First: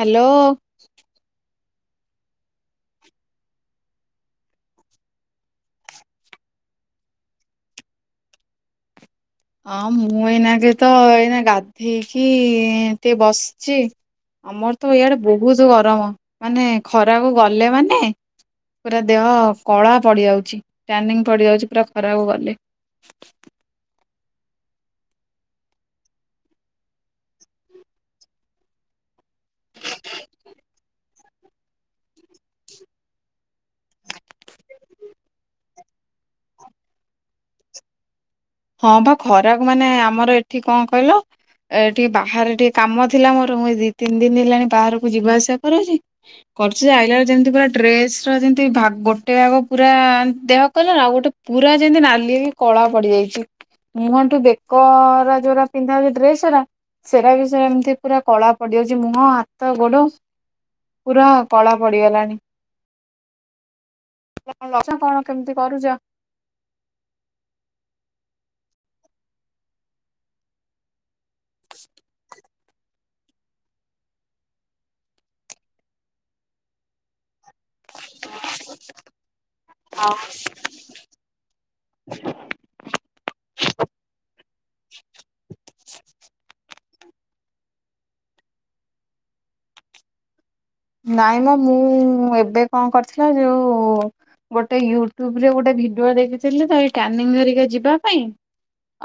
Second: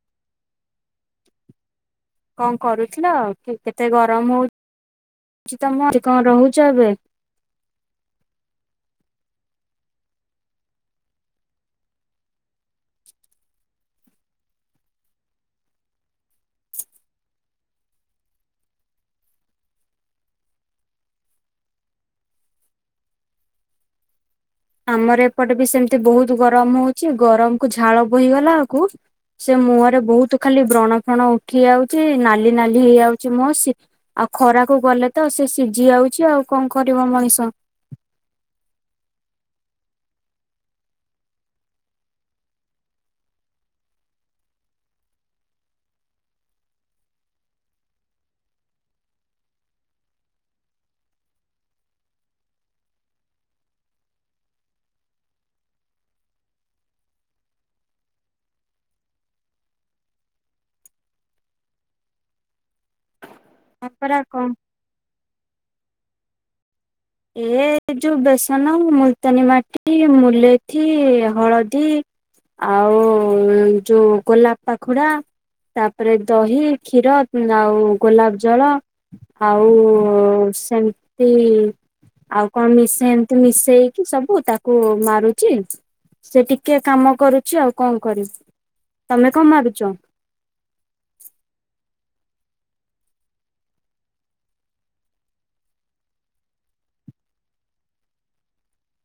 Hello. କଣ କରୁଥିଲ କେତେ ଗରମ ହଉଚି ତମ କଣ ରହୁଛ ଏବେ? ହଁ ମୁଁ ଏଇନା କେ ତ ଏଇନା ଗାଧେଇକି ଟେ ବସିଛି। ଆମର ତ ଏଇଆଡେ ବହୁତ ଗରମ ମାନେ ଖରାକୁ ଗଲେ ମାନେ ପୁରା ଦେହ କଳା ପଡ଼ିଯାଉଛି ଟାନିଙ୍ଗ ପଡ଼ିଯାଉଛି ପୁରା ଖରା କୁ ଗଲେ। ଆମର ଏପଟେ ବି ସେମିତି ବହୁତ ଗରମ ହଉଛି। ଗରମ କୁ ଝାଳ ବୋହିଗଲା ଆକୁ ସେ ମୁହଁରେ ବହୁତ ଖାଲି ବ୍ରଣ ଫ୍ରଣ ଉଠି ଯାଉଛି। ନାଲି ନାଲି ହେଇଯାଉଛି। ମୋ ଆଉ ଖରାକୁ ଗଲେ ତ ସେ ସିଝି ଯାଉଛି ଆଉ କଣ କରିବ ମଣିଷ। ହଁ ବା ଖରାକୁ ମାନେ ଆମର ଏଠି କଣ କହିଲ? ଏ ଟିକେ ବାହାରେ ଟିକେ କାମ ଥିଲା ମୋର ମୁଁଇ ଦି ତିନି ଦିନ ହେଲାଣି ବାହାରକୁ ଯିବା ଆସିବା କରୁଛି। କରୁଛି ଆଇଲା ବେଳ କୁ ଯେମିତି ପୁରା ଡ୍ରେସ ର ଯେମିତି ଗୋଟେ ଭାଗ ପୁରା ଦେହ କଲର ଆଉ ଗୋଟେ ପୁରା ଯେମିତି ନାଲି ହେଇ କଳା ପଡିଯାଇଚି। ମୁହଁଠୁ ବେକର ଯୋଉରା ପିନ୍ଧା ହୁଏ ଡ୍ରେସ ଗୁରା ସେରା ବି ସେମତି ପୁରା କଳା ପଡିଯାଉଚି ମୁହଁ, ହାତ, ଗୋଡ। ପୁରା କଳା ପଡିଗଲାଣି। ହଁ ପରା କଣ [unintelligible] ଅଛ କଣ କେମିତି କରୁଚ? ଏ ଯୋଉ ବେସନ ମୁଲତାନୀ ମାଟି, ମୁଲେଇଥି ହଳଦୀ ଆଉ ଯୋଉ ଗୋଲାପ ପାଖୁଡା ତାପରେ ଦହି, କ୍ଷୀର ଆଉ ଗୋଲାପ ଜଳ, ଆଉ ସେମତି ଆଉ କଣ ମିଶେଇ ଏମତି ମିଶେଇକି ସବୁ ତାକୁ ମାରୁଚି, ସେ ଟି କେ କାମ କରୁଛି ଆଉ କଁ କରିବି, ତମେ କଁ ମାରୁଚ? ନାଇଁ ମ ମୁଁ ଏବେ କଁ କରିଥିଲା ଯୋଉ ଗୋଟେ ୟୁଟ୍ୟୁବରେ ଗୋଟେ ଭିଡିଓ ଦେଖିଥିଲି ତ ଏଇ ଟ୍ୟାନିଙ୍ଗ ହେରିକା ଯିବା ପାଇଁ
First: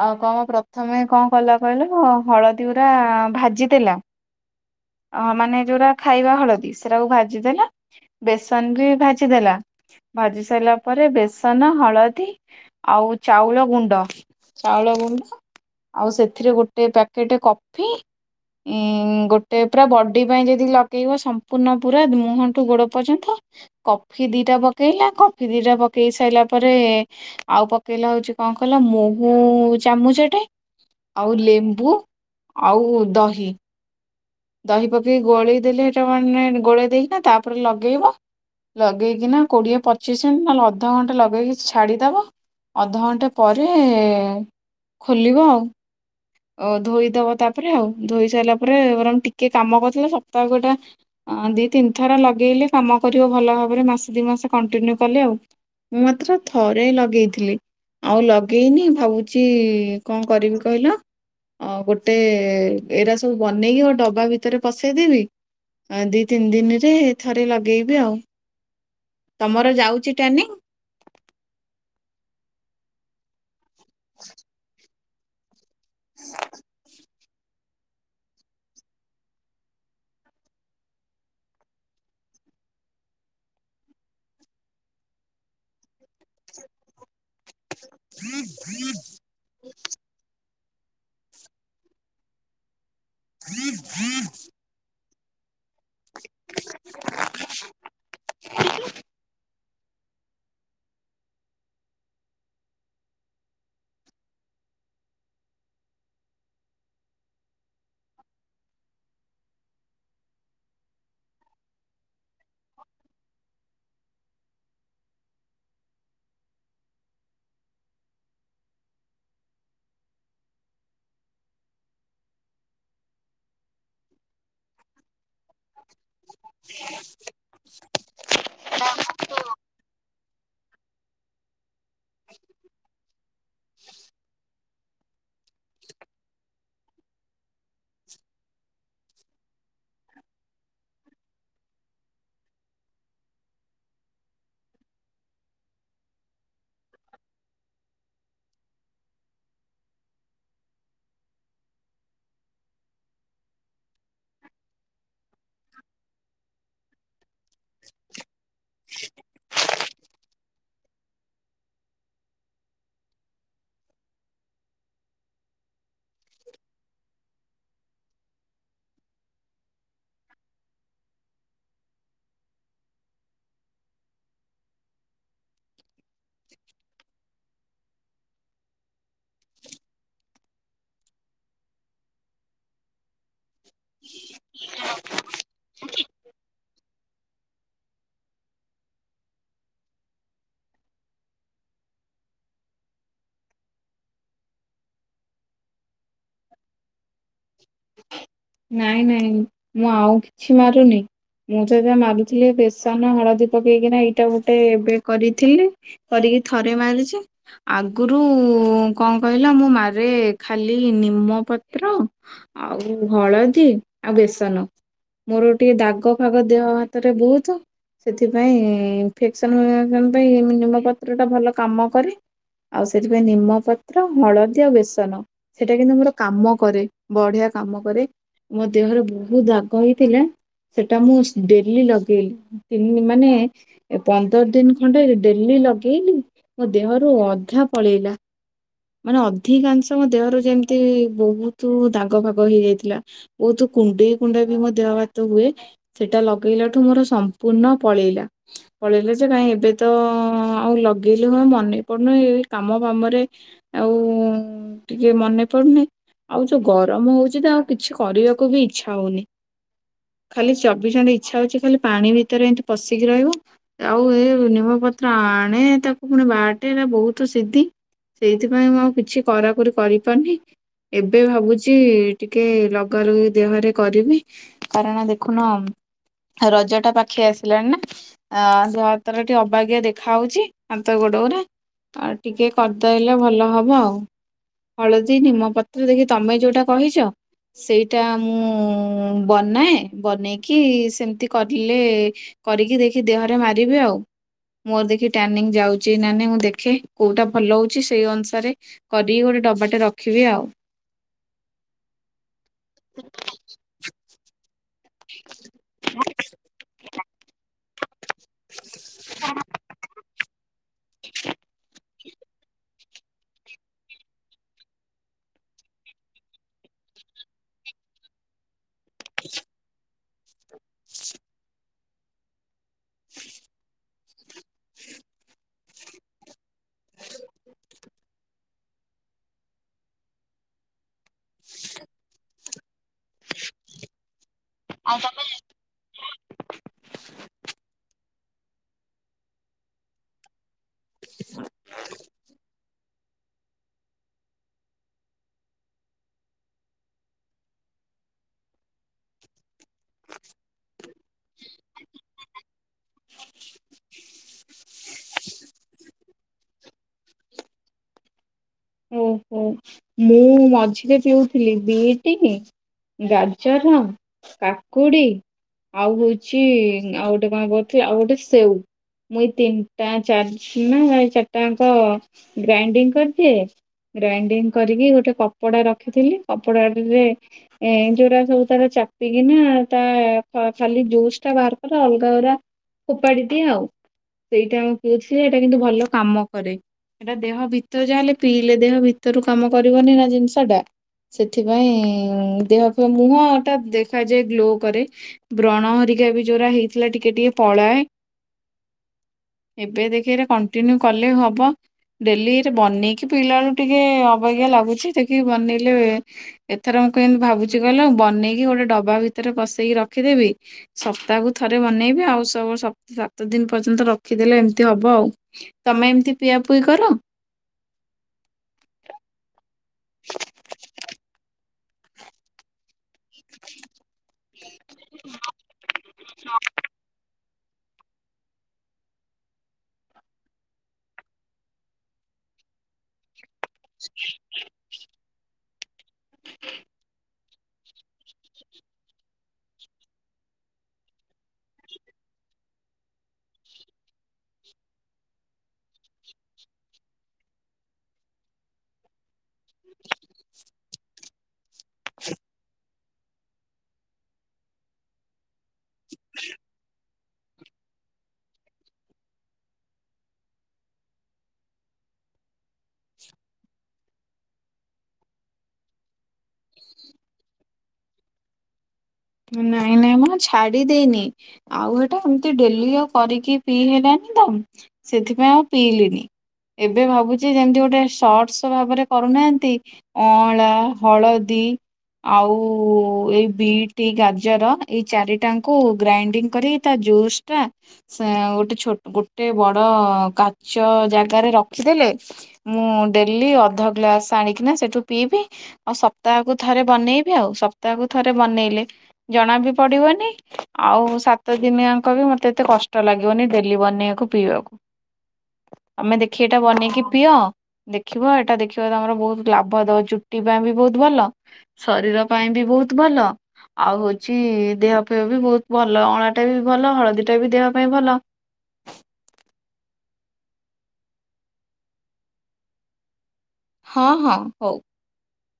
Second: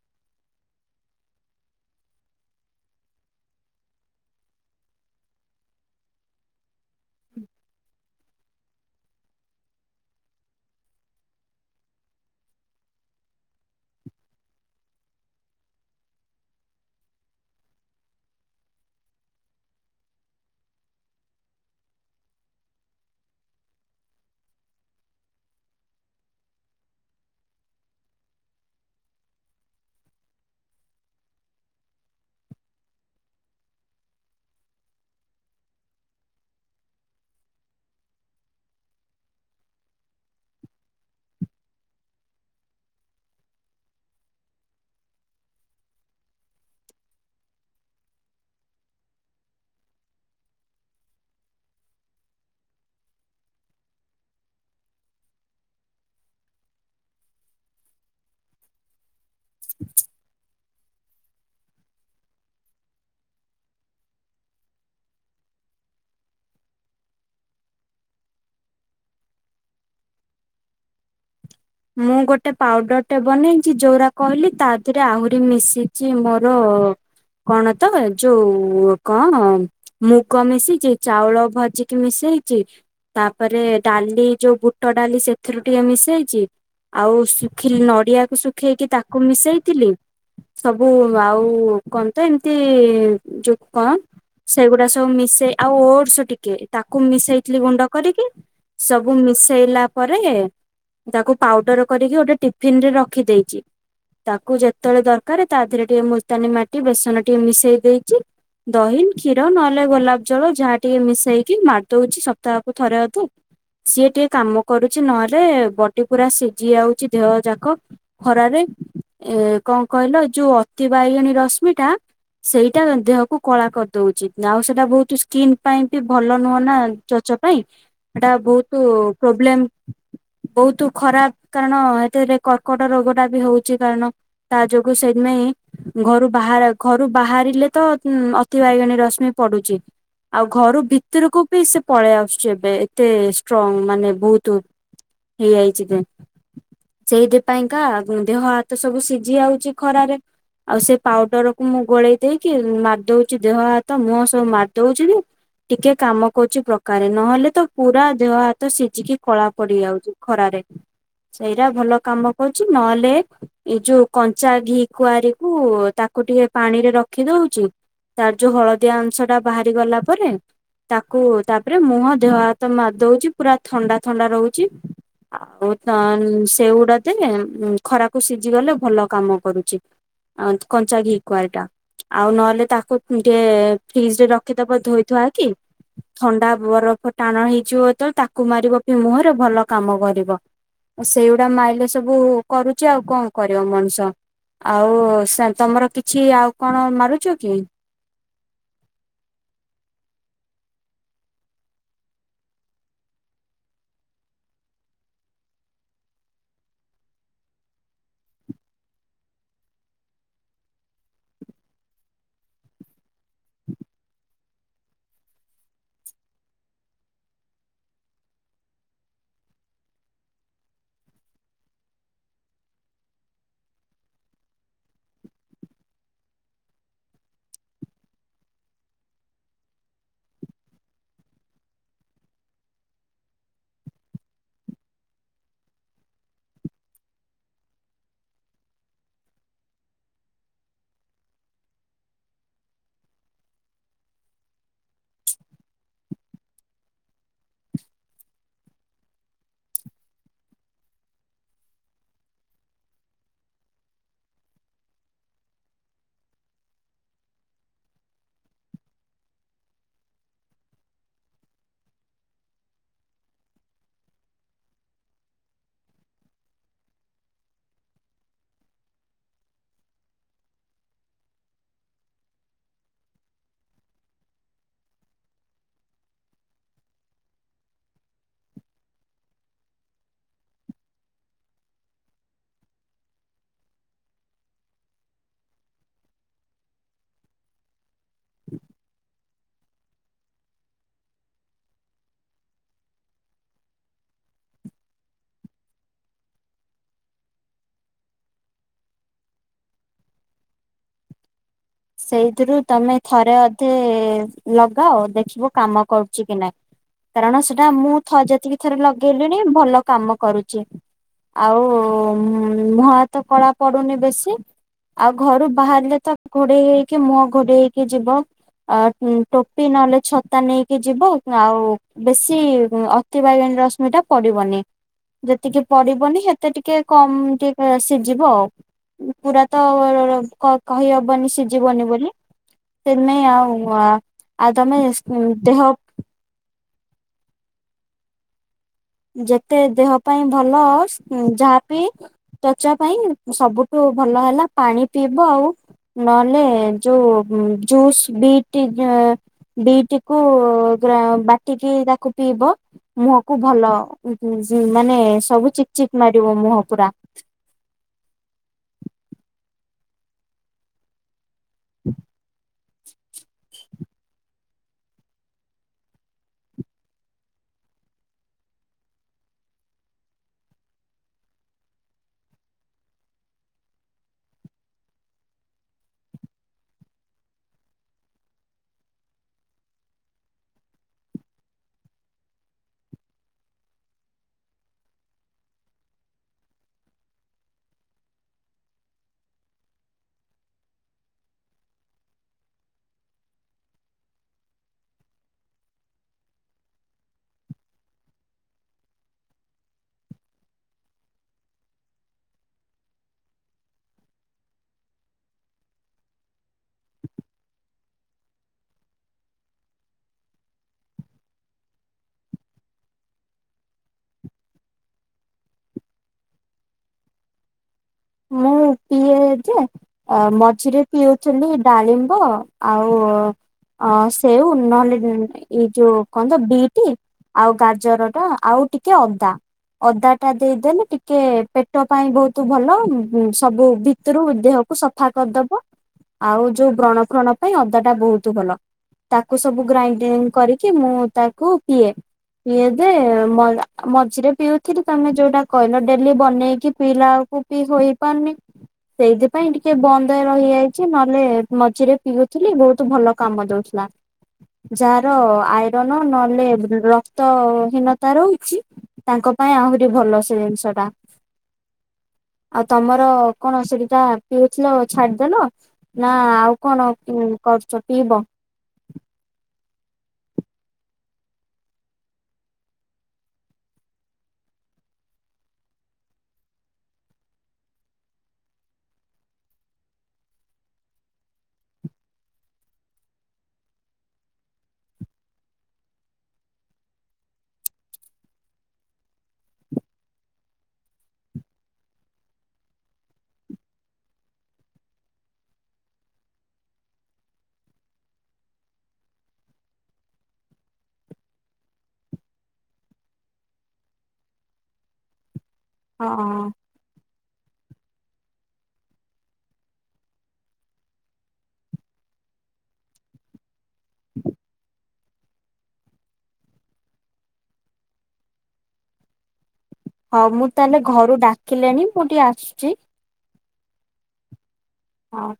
ଆଉ କଣ ପ୍ରଥମେ କଁ କଲା କହିଲ ହଳଦୀ ଗୁରା ଭାଜିଦେଲା ଅ ମାନେ ଯୋଉରା ଖାଇବା ହଳ ଦୀ ସେରାକୁ ଭାଜିଦେଲା, ବେସନ ବି ଭାଜିଦେଲା। ଭାଜି ସାଇଲା ପରେ ବେସନ, ହଳଦୀ ଆଉ ଚାଉଳ ଗୁଣ୍ଡ। ଚାଉଳ ଗୁଣ୍ଡ ଆଉ ସେଥିରେ ଗୋଟିଏ ପ୍ୟାକେଟ କଫି। ଉଁ ଗୋଟେ ପୁରା ବଡି ପାଇଁ ଯଦି ଲଗେଇବ ସ ପୂର୍ଣ୍ଣ ପୁରା ମୁହଁଠୁ ଗୋଡ ପର୍ଯ୍ୟନ୍ତ। କଫି ଦିଟା ପକେଇଲା, କଫି ଦିଟା ପକେଇ ସାଇଲା ପରେ ଆଉ ପକେଇଲା ହଉଚି କଁ କହିଲ ମୋହୁ ଚାମୁଚଟେ ଆଉ ଲେମ୍ବୁ, ଆଉ ଦହି। ଦହି ପକେଇକି ଗୋଳେଇ ଦେଲେ ସେଟା ମାନେ ଗୋଳେଇ ଦେଇକିନା ତାପରେ ଲଗେଇବ। ଲଗେଇକିନା କୋଡିଏ ପଚିଶ ମିନ ନହେଲେ ଅଧଘଣ୍ଟା ଲଗେଇକି ଛାଡିଦବ ଅଧଘଣ୍ଟେ ପରେ ଖୋଲିବ ଆଉ। ଓ ଧୋଇଦବ ତାପରେ ଆଉ, ଧୋଇ ସାଇଲା ପରେ ବରଂ ଟିକେ କାମ କରିଥିଲେ ସପ୍ତାହକୁ ଏଟା ଅଁ ଦି ତିନିଥର ଲଗେଇଲେ କାମ କରିବ ଭଲ ଭାବରେ ମାସେ ଦିଇ ମାସ କଣ୍ଟିନ୍ୟୁ କଲେ ଆଉ। ମୁଁ ମାତ୍ର ଥରେ ଲଗେଇଥିଲି, ଆଉ ଲଗେଇନି ଭାବୁ ଚି କଁ କରିବି କହିଲ? ଅ ଗୋଟେ ଏଇରା ସବୁ ବନେଇକି ଡବା ଭିତରେ ପସେଇଦେବି ଆ ଦି ତିନି ଦିନରେ ଥରେ ଲଗେଇବି ଆଉ। ତମର ଯାଉଛି ଟ୍ୟାନିଂ? ମୁଁ ଗୋଟେ ପାଉଡରଟେ ବନେଇଚି ଯୋଉରା କହିଲି ତା ସେଥିରେ ଆହୁରି ମିଶିଚି ମୋର କଣ ତ ଯୋଉ କଁ ମୁଗ ମିଶିଚି, ଚାଉଳ ଭଜିକି ମିଶେଇଚି। ତାପରେ ଡାଲି ଯୋଉ ବୁଟ ଡାଲି ସେଥିରୁ ଟିକେ ମିଶ ଇଚି, ଆଉ ଶୁଖି ନଡିଆକୁ ଶୁଖେଇକି ତା କୁ ମିଶେଇଥିଲି ସବୁ ଆଉ କଁ ତ ଏମିତି ଯୋଉ କଁ ସେଗୁରା ସବୁ ମିଶେଇ ଆଉ ୱର୍ଡସ ଟିକେ ତାକୁ ମିଶେଇଥିଲି ଗୁଣ୍ଡ କରିକି, ସବୁ ମିଶେଇଲା ପରେ ତାକୁ ପାଉଡର କରିକି ଗୋଟେ ଟିଫିନରେ ରଖିଦେଇଚି। ତାକୁ ଯେତେବେଳେ ଦରକାର ତା ଧେରେ ଟିକେ ମୁଲତାନୀ ମାଟି, ବେସନ ଟିକେ ମିଶେଇ ଦେଇଚି। ଦହି, କ୍ଷୀର ନହେଲେ ଗୋଲାପ ଜଳ ଯାହା ଟିକେ ମିଶେଇକି ମାରିଦଉଚି ସପ୍ତାହକୁ ଥରେ ଅଧେ ସିଏ ଟିକେ କାମ କରୁଚି ନହେଲେ ବଡି ପୁରା ସିଝି ଯାଉଚି ଦେହ ଯାକ ଖରାରେ। ଏ କଁ କହିଲ ଯୋଉ ଅତି ବାଇଗଣୀ ରଶ୍ମିଟା ସେଇଟା ଦେହକୁ କଳା କରିଦଉଚି ଆଉ ସେଇଟା ବହୁତ ସ୍କିନ୍ ପାଇଁ ବି ଭଲ ନୁହଁ ନା ତ୍ୱଚା ପାଇଁ, ସେଟା ବହୁତ ପ୍ରୋବ୍ଲେମ ବହୁତୁ ଖରାପ, କାରଣ ଏଥିରେ କର୍କଟ ରୋଗଟା ବି ହଉଛି କାରଣ ତା ଯୋଗୁ ସେଥିପାଇଁ ଘରୁ ବାହାର ଘରୁ ବାହାରିଲେ ତ ଅତି ବାଇଗଣୀ ରଶ୍ମି ପଡୁଛି। ଆଉ ଘରୁ ଭିତରକୁ ବି ସେ ପଳେଇ ଆସୁଛି ଏବେ ଏତେ ଷ୍ଟ୍ରଙ୍ଗ ମାନେ ବହୁତ [unintelligible] ଏବେ। ସେଇଥିପାଇଁକା ଗୁଁ ଦେହ ହାତ ସବୁ ସିଝି ଯାଉଛି ଖରାରେ। ଆଉ ସେ ପାଉଡର କୁ ମୁଁ ଗୋଳେଇ ଦେଇକି ମାରିଦଉଛି ଦେହ ହାତ ମୁଁ ସବୁ ମାରିଦଉଛି ମୂଁ ଟିକେ କାମ କରୁଚି ପ୍ରକାରେ ନହେଲେ ତ ପୁରା ଦେହ ହାତ ସିଝିକି କଳା ପଡି ଯାଉଛି ଖରାରେ ସେଇରା ଭଲ କାମ କରୁଛି ନହେଲେ ଏଇ ଯୋଉ କଞ୍ଚା ଘି କୁଆରିକୁ ତାକୁ ଟିକେ ପାଣି ରେ ରଖି ଦଉଚୁ ତାର ଯୋଉ ହଳଦିଆ ଅଂଶ ଟା ବାହାରି ଗଲା ପରେ ତାକୁ ତାପରେ ମୁହଁ ଦେହ ହାତ ମାରିଦଉଛି ପୁରା ଥଣ୍ଡା ଥଣ୍ଡା ରହୁଛି। ଆଉ ତ ସେଗୁଡା ଥିଲେ ଖରାକୁ ସିଝି ଗଲେ ଭଲ କାମ କରୁଛି। କଞ୍ଚା ଘିକୁଆଁରୀ ଟା ଆଉ ନହେଲେ ତାକୁ ଟିକେ ଫ୍ରିଜ ରେ ରଖିଦବ ଧୋଇଧୁଆ କି ଥଣ୍ଡା ବରଫ ଟାଣ ହେଇଯିବ ଯେତେବେଳେ ତାକୁ ମାରିବ ମୁହଁରେ ଭଲ କାମ କରିବ। ମୁଁ ସେଇଗୁଡା ମାଇଲେ ସବୁ କରୁଛି ଆଉ କଣ କରିବ ମଣିଷ? ଆଉ ତମର କିଛି ଆଉ କଣ ମାରୁଛ କି? ନାଇଁ ନାଇଁ ମୁଁ ଆଉ କିଛି ମାରୁନି। ମୁଁ ଟ ମାରୁଥିଲି ବେସନ, ହଳଦୀ ପକେଇକିନା ଏଇଟା ଗୋଟେ ଏବେ କରିଥିଲି। କରିକି ଥରେ ମାରିଛି ଆଗରୁ କଣ କହିଲ ମୁଁ ମାରେ ଖାଲି ନିମ ପତ୍ର ଆଉ ହଳଦୀ ଆଉ ବେସନ। ମୋର ଟିକେ ଦାଗ ଫାଗ ଦେହ ହାତରେ ବହୁତ ସେଥିପାଇଁ ଇନଫେକ୍ସନ [unintelligible] ପାଇଁ ନିମପତ୍ରଟା ଭଲ କାମ କରେ। ଆଉ ସେଥିପାଇଁ ନିମପତ୍ର, ହଳଦୀ ଆଉ ବେସନ ସେଇଟା କିନ୍ତୁ ମୋର କାମ କରେ। ବଢିଆ କାମ କରେ ମୋ ଦେହରେ ବହୁତ ଦାଗ ହେଇଥିଲା ସେଟା ମୁଁ ଡେଲି ଲଗେଇଲି ମାନେ ଏ ପନ୍ଦର ଦିନ ଖଣ୍ଡେ ଡେଲି ଲଗେଇଲି ମୋ ଦେହରୁ ଅଧା ପଳେଇଲା। ମାନେ ଅଧିକାଂଶ ମୋ ଦେହରୁ ଯେମିତି ବହୁତ ତୁ ଦାଗ ଫାଗ ହେଇଯାଇଥିଲା ବହୁତୁ କୁଣ୍ଡେଇ କୁଣ୍ଡେଇ ବି ମୋ ଦେହ ହାତ ହୁଏ ସେଇଟା ଲଗେଇଲା ଠୁ ମୋର ସମ୍ପୂର୍ଣ୍ଣ ପଳେଇଲା। ପଳେଇଲେ ଯେ କାଇଁ ଏବେ ତ ଆଉ ଲଗେଇଲେ କଣ ମନେ ପଡୁନି ଏ କାମ ବାମରେ ଆଉ ଟିକେ ମନେ ପଡୁନି। ଆଉ ଯୋଉ ଗରମ ହଉଛି ତ ଆଉ କିଛି କରିବାକୁ ବି ଇଚ୍ଛା ହଉନି। ଖାଲି ଚବିଶ ଘଣ୍ଟା ଇଚ୍ଛା ହଉଛି ଖାଲି ପାଣି ଭିତରେ ଏନ୍ତି ପଶିକି ରହିବୁ। ଆଉ ଏ ନିମପତ୍ର ଆଣେ ତାକୁ ପୁଣି ବାଟେ ଏରା ବହୁତ ସିଧି। ସେଇଥିପାଇଁ ମୁଁ ଆଉ କିଛି କରାକରି କରିପାରୁନି। ଏବେ ଭାବୁଛି ଟିକେ ଲଗା ଲଗି ଦେହରେ କରିବି। କାରଣ ଦେଖୁନ ରଜ ଟା ପାଖେଇ ଆସିଲାଣି ନା। ଅ ସେ ହାତ ର ଟିକେ ଅବାଗିଆ ଦେଖା ହଉଛି ହାତ ଗୋଡ ଗୁରା। ତ ଟିକେ କରିଦେଇଲେ ଭଲ ହବ ଆଉ ହଳଦୀ ନିମ ପ ତ ଦେଖି ତମେ ଯୋଉଟା କହିଛ ସେଇଟା ମୁଁ ବନାଏ ବନେଇକି ସେମିତି କରଲେ କରିକି ଦେଖି ଦେହରେ ମାରିଵେ ଆଉ। ମୋର ଦେଖି ଟାନିଂ ଯାଉଛି ନା ନାଇଁ ମୁଁ ଦେଖେ କୋଉଟା ଭଲ ହଉଛି ସେଇ ଅନୁସାରେ କରିକି ଗୋଟେ ଡବାଟେ ରଖିବି ଆଉ। ସେଇଥିରୁ ତମେ ଥରେ ଅଧେ ଲଗାଅ ଦେଖିବ କାମ କରୁଛି କି ନାଇଁ କାରଣ ସେଟା ମୁଁ ଥ ଯେତିକି ଥର ଲଗେଇ ଲିଣି ଭଲ କାମ କରୁଛି। ଆଉ ଉଁ ଭା ତ କଳା ପଡ଼ୁନି ବେଶୀ ଆଉ ଘରୁ ବାହାରିଲେ ତ ଘୋଡ଼େଇ ହେଇକି ମୁହଁ ଘୋଡି ହେଇକି ଯିବ ଆଁ ଟୋପି ନହେଲେ ଛତା ନେଇକି କି ଯିବ ଆଉ ବେଶୀ ଅତିବଇଗଣୀ ରଶ୍ମି ଟା ପଡ଼ିବନି। ଯେତିକି ପଡ଼ିବନି ହେତେ ଟିକେ କମ୍ ଟିକେ ସିଜିବ ଆଉ। ପୁରାତ ର ର କ କହି ହ ବନି ସିଜିବନି ବୋଲି ତେମେ ଆଉ ଆ ଆଇ ତମେ ଦେହ ଯେତେ ଦେହ ପାଇଁ ଭଲ ଯାହାବି ତ ଉଚା ପାଇଁ ସବୁଠୁ ଭଲ ହେଲା ପାଣି ପିଇବ ଆଉ ନହେଲେ ଯୋଉ ଜୁସ୍ ବିଟ୍ ଯୁଁ ବିଟିକୁ ଗ୍ରା ବାଟିକି ତାକୁ ପିଇବ ମୁହଁକୁ ଭଲ। ଉ ହୁ ଯୁ ମାନେ ସବୁ ଚିକ୍ ଚିକ୍ ମାରିବ ମୁହଁ ପୁରା। ଓହୋ ମୁଁ ମଝିରେ ପିଉଥିଲି ବିଟି ଗାଜର କାକୁଡ଼ି ଆଉ ହଉଛି ଆଉ ଗୋଟେ କଣ କରୁଥିଲି ଆଉ ଗୋଟେ ସେଉ। ମୁଇଁ ତିନିଟା ଚା ନା ଏ ଚାରିଟାଙ୍କ ଗ୍ରାଇଣ୍ଡିଙ୍ଗ କରିଦିଏ ଗ୍ରାଇଣ୍ଡିଙ୍ଗ କରିକି ଗୋଟେ କପଡ଼ା ରଖିଥିଲି କପଡାରେ ଏ ଯୋଉରା ସବୁ ତାର ଚାପିକିନା ତା ଖାଲି ଜୁସ୍ ଟା ବାହାର କର ଅଲଗା ଗୁରା ଫୋପାଡ଼ି ଦିଏ ଆଉ‌। ସେଇଟା ମୁ ପୁଇଥିଲିଯେ ଏଇଟା କିନ୍ତୁ ଭଲ କାମ କରେ ଏଟା ଦେହ ଭିତରେ ଯାହା ହେଲେ ପିଇଲେ ଦେହ ଭିତରୁ କାମ କରିବନି ନା ଜିନିଷ ଟା। ସେଥିପାଇଁ ଦେହ ଫେଅ ମୁହଁଟା ଦେଖାଯାଏ ଗ୍ଲୋ କରେ। ବ୍ରଣ ହେରିକା ବି ଯୋଉରା ହେଇଥିଲା ଟିକେ ଟିକେ ପଳାଏ‌। ଏବେ ଦେଖେ ଏଟା କଣ୍ଟିନ୍ୟୁ କଲେ ହବ ଡେଲିରେ ବନେଇକି କି ପିଲାଳୁ ଟିକେ ଅବାଗ୍ୟା ଲାଗୁଛି ତାକି ବନେଇଲେ ଏଥର ମୁଁ କେମିତି ଭାବୁଚି କଇଲ ବନେଇକି ଗୋଟେ ଡବା ଭିତରେ ପସେଇକି ରଖିଦେବି। ସପ୍ତାହକୁ ଥରେ ବନେଇବି ଆଉ ସବୁ ସା ସାତ ଦିନ ପର୍ଯ୍ୟନ୍ତ ରଖିଦେଲେ ଏମିତି ହବ ଆଉ। ତମେ ଏମିତି ପିଆ ପୁଇ କର? ମୁଁ ପିଏଯେ ଅ ମଝିରେ ପିଉଥିଲି ଡାଳିମ୍ବ ଆଉ ଅ ସେଉ ନହେଲେ ଏଇ ଯୋଉ କଣତ ବିଟି ଆଉ ଗାଜର ଟା ଆଉ ଟିକେ ଅଦା। ଅଦାଟା ଦେଇଦେଲେ ଟିକେ ପେଟ ପାଇଁ ବହୁତ୍ ଭଲ ଉଁ ହୁଁ ସବୁ ଭିତରୁ ଦେହକୁ ସଫା କରିଦବ। ଆଉ ଯୋଉ ବ୍ରଣ ଫ୍ରଣ ପାଇଁ ଅଦାଟା ବହୁତ୍ ଭଲ। ତାକୁ ସବୁ ଗ୍ରାଇଣ୍ଡିଙ୍ଗ କରିକି ମୁଁ ତାକୁ ପିଏ। ପିଏ ଦେ ମଝିରେ ପିଉଥିଲି ତମେ ଯୋଉଟା କହିଲ ଡେଲି ବନେଇକି ପିଇଲାବେଳକୁ ପି ହୋଇପାରୁନି ସେଇଥିପାଇଁ ଟିକେ ବନ୍ଦ ରହିଯାଇଛି ନହେଲେ ମଝିରେ ପିଉଥିଲି ବହୁତ୍ ଭଲ କାମ ଦଉ ଲା ଯାହାର ଆଇରନ୍ ନହେଲେ ରକ୍ତ ହୀନତା ରହୁଛି। ତାଙ୍କ ପାଇଁ ଆହୁରି ଭଲ ସେଜିନିଷ ଟା। ଆଉ ତମର କଣ ସେଠିଟା ପିଉଥିଲ ଛାଡିଦେଲ? ନା ଆଉ କଣ କରୁଛ ପିଇବ? ନାଇଁ ନାଇଁ ମୋ ଛାଡ଼ି ଦେଇନି ଆଉ ହେଟା ଏମତି ଡେଲି ଆଉ କରିକି ପିଇହଲାନି ତ ସେଥିପାଇଁ ଆଉ ପିଇଲିନି। ଏବେ ଭାବୁଛି ଯେମିତି ଗୋଟେ ସର୍ଟସ୍ ଭାବରେ କରୁନାହାନ୍ତି। ଅଁଳା ହଳଦୀ ଆଉ ଏଇ ବିଟ୍ ଟି ଗାଜର ଏଇ ଚାରିଟାଙ୍କୁ ଗ୍ରାଇଣ୍ଡିଙ୍ଗ କରି ତାଜୁସ୍ ଟା ସା ଗୋଟେ ୋଟ ଗୋଟେ ବଡ଼ କାଚ ଜାଗାରେ ରଖିଦେଲେ। ମୁଁ ଡେଲି ଅଧ ଗ୍ଲାସ୍ ଆଣିକିନା ସେଠୁ ପିଇବି ଆଉ ସପ୍ତାହକୁ ଥରେ ବନେଇବି ଆଉ ସପ୍ତାହକୁ ଥରେ ବନେଇଲେ ଜଣାବି ପଡ଼ିବନି ଆଉ ସାତ ଦିନିଆଙ୍କ ବି ମତେ ଏତେ କଷ୍ଟ ଲାଗିବନି ଡେଲି ବନେଇବାକୁ ପିଇବାକୁ। [inaudible] ଆମେ ଦେଖି ଏଟା ବନେଇକି ପିଅ ଦେଖିବ ଏଇଟା ଦେଖିବ ତମର ବହୁତ ଲାଭ ଦବ ଚୁଟି ପାଇଁ ବି ବହୁତ ଭଲ। ଶରୀର ପାଇଁ ବି ବହୁତ ଭଲ। ଆଉ ହଉଛି ଦେହ ଫେହ ବି ବହୁତ ଭଲ ଅଁଳାଟା ବି ଭଲ ହଳଦୀ ଟା ବି ଦେହ ପାଇଁ ଭଲ। ହଁ ମୁଁ ତାହେଲେ ଘରୁ ଡାକିଲେଣି ମୁଁ ଟିକେ ଆସୁଛି? ହଁ ହଁ ହଉ। ହଁ।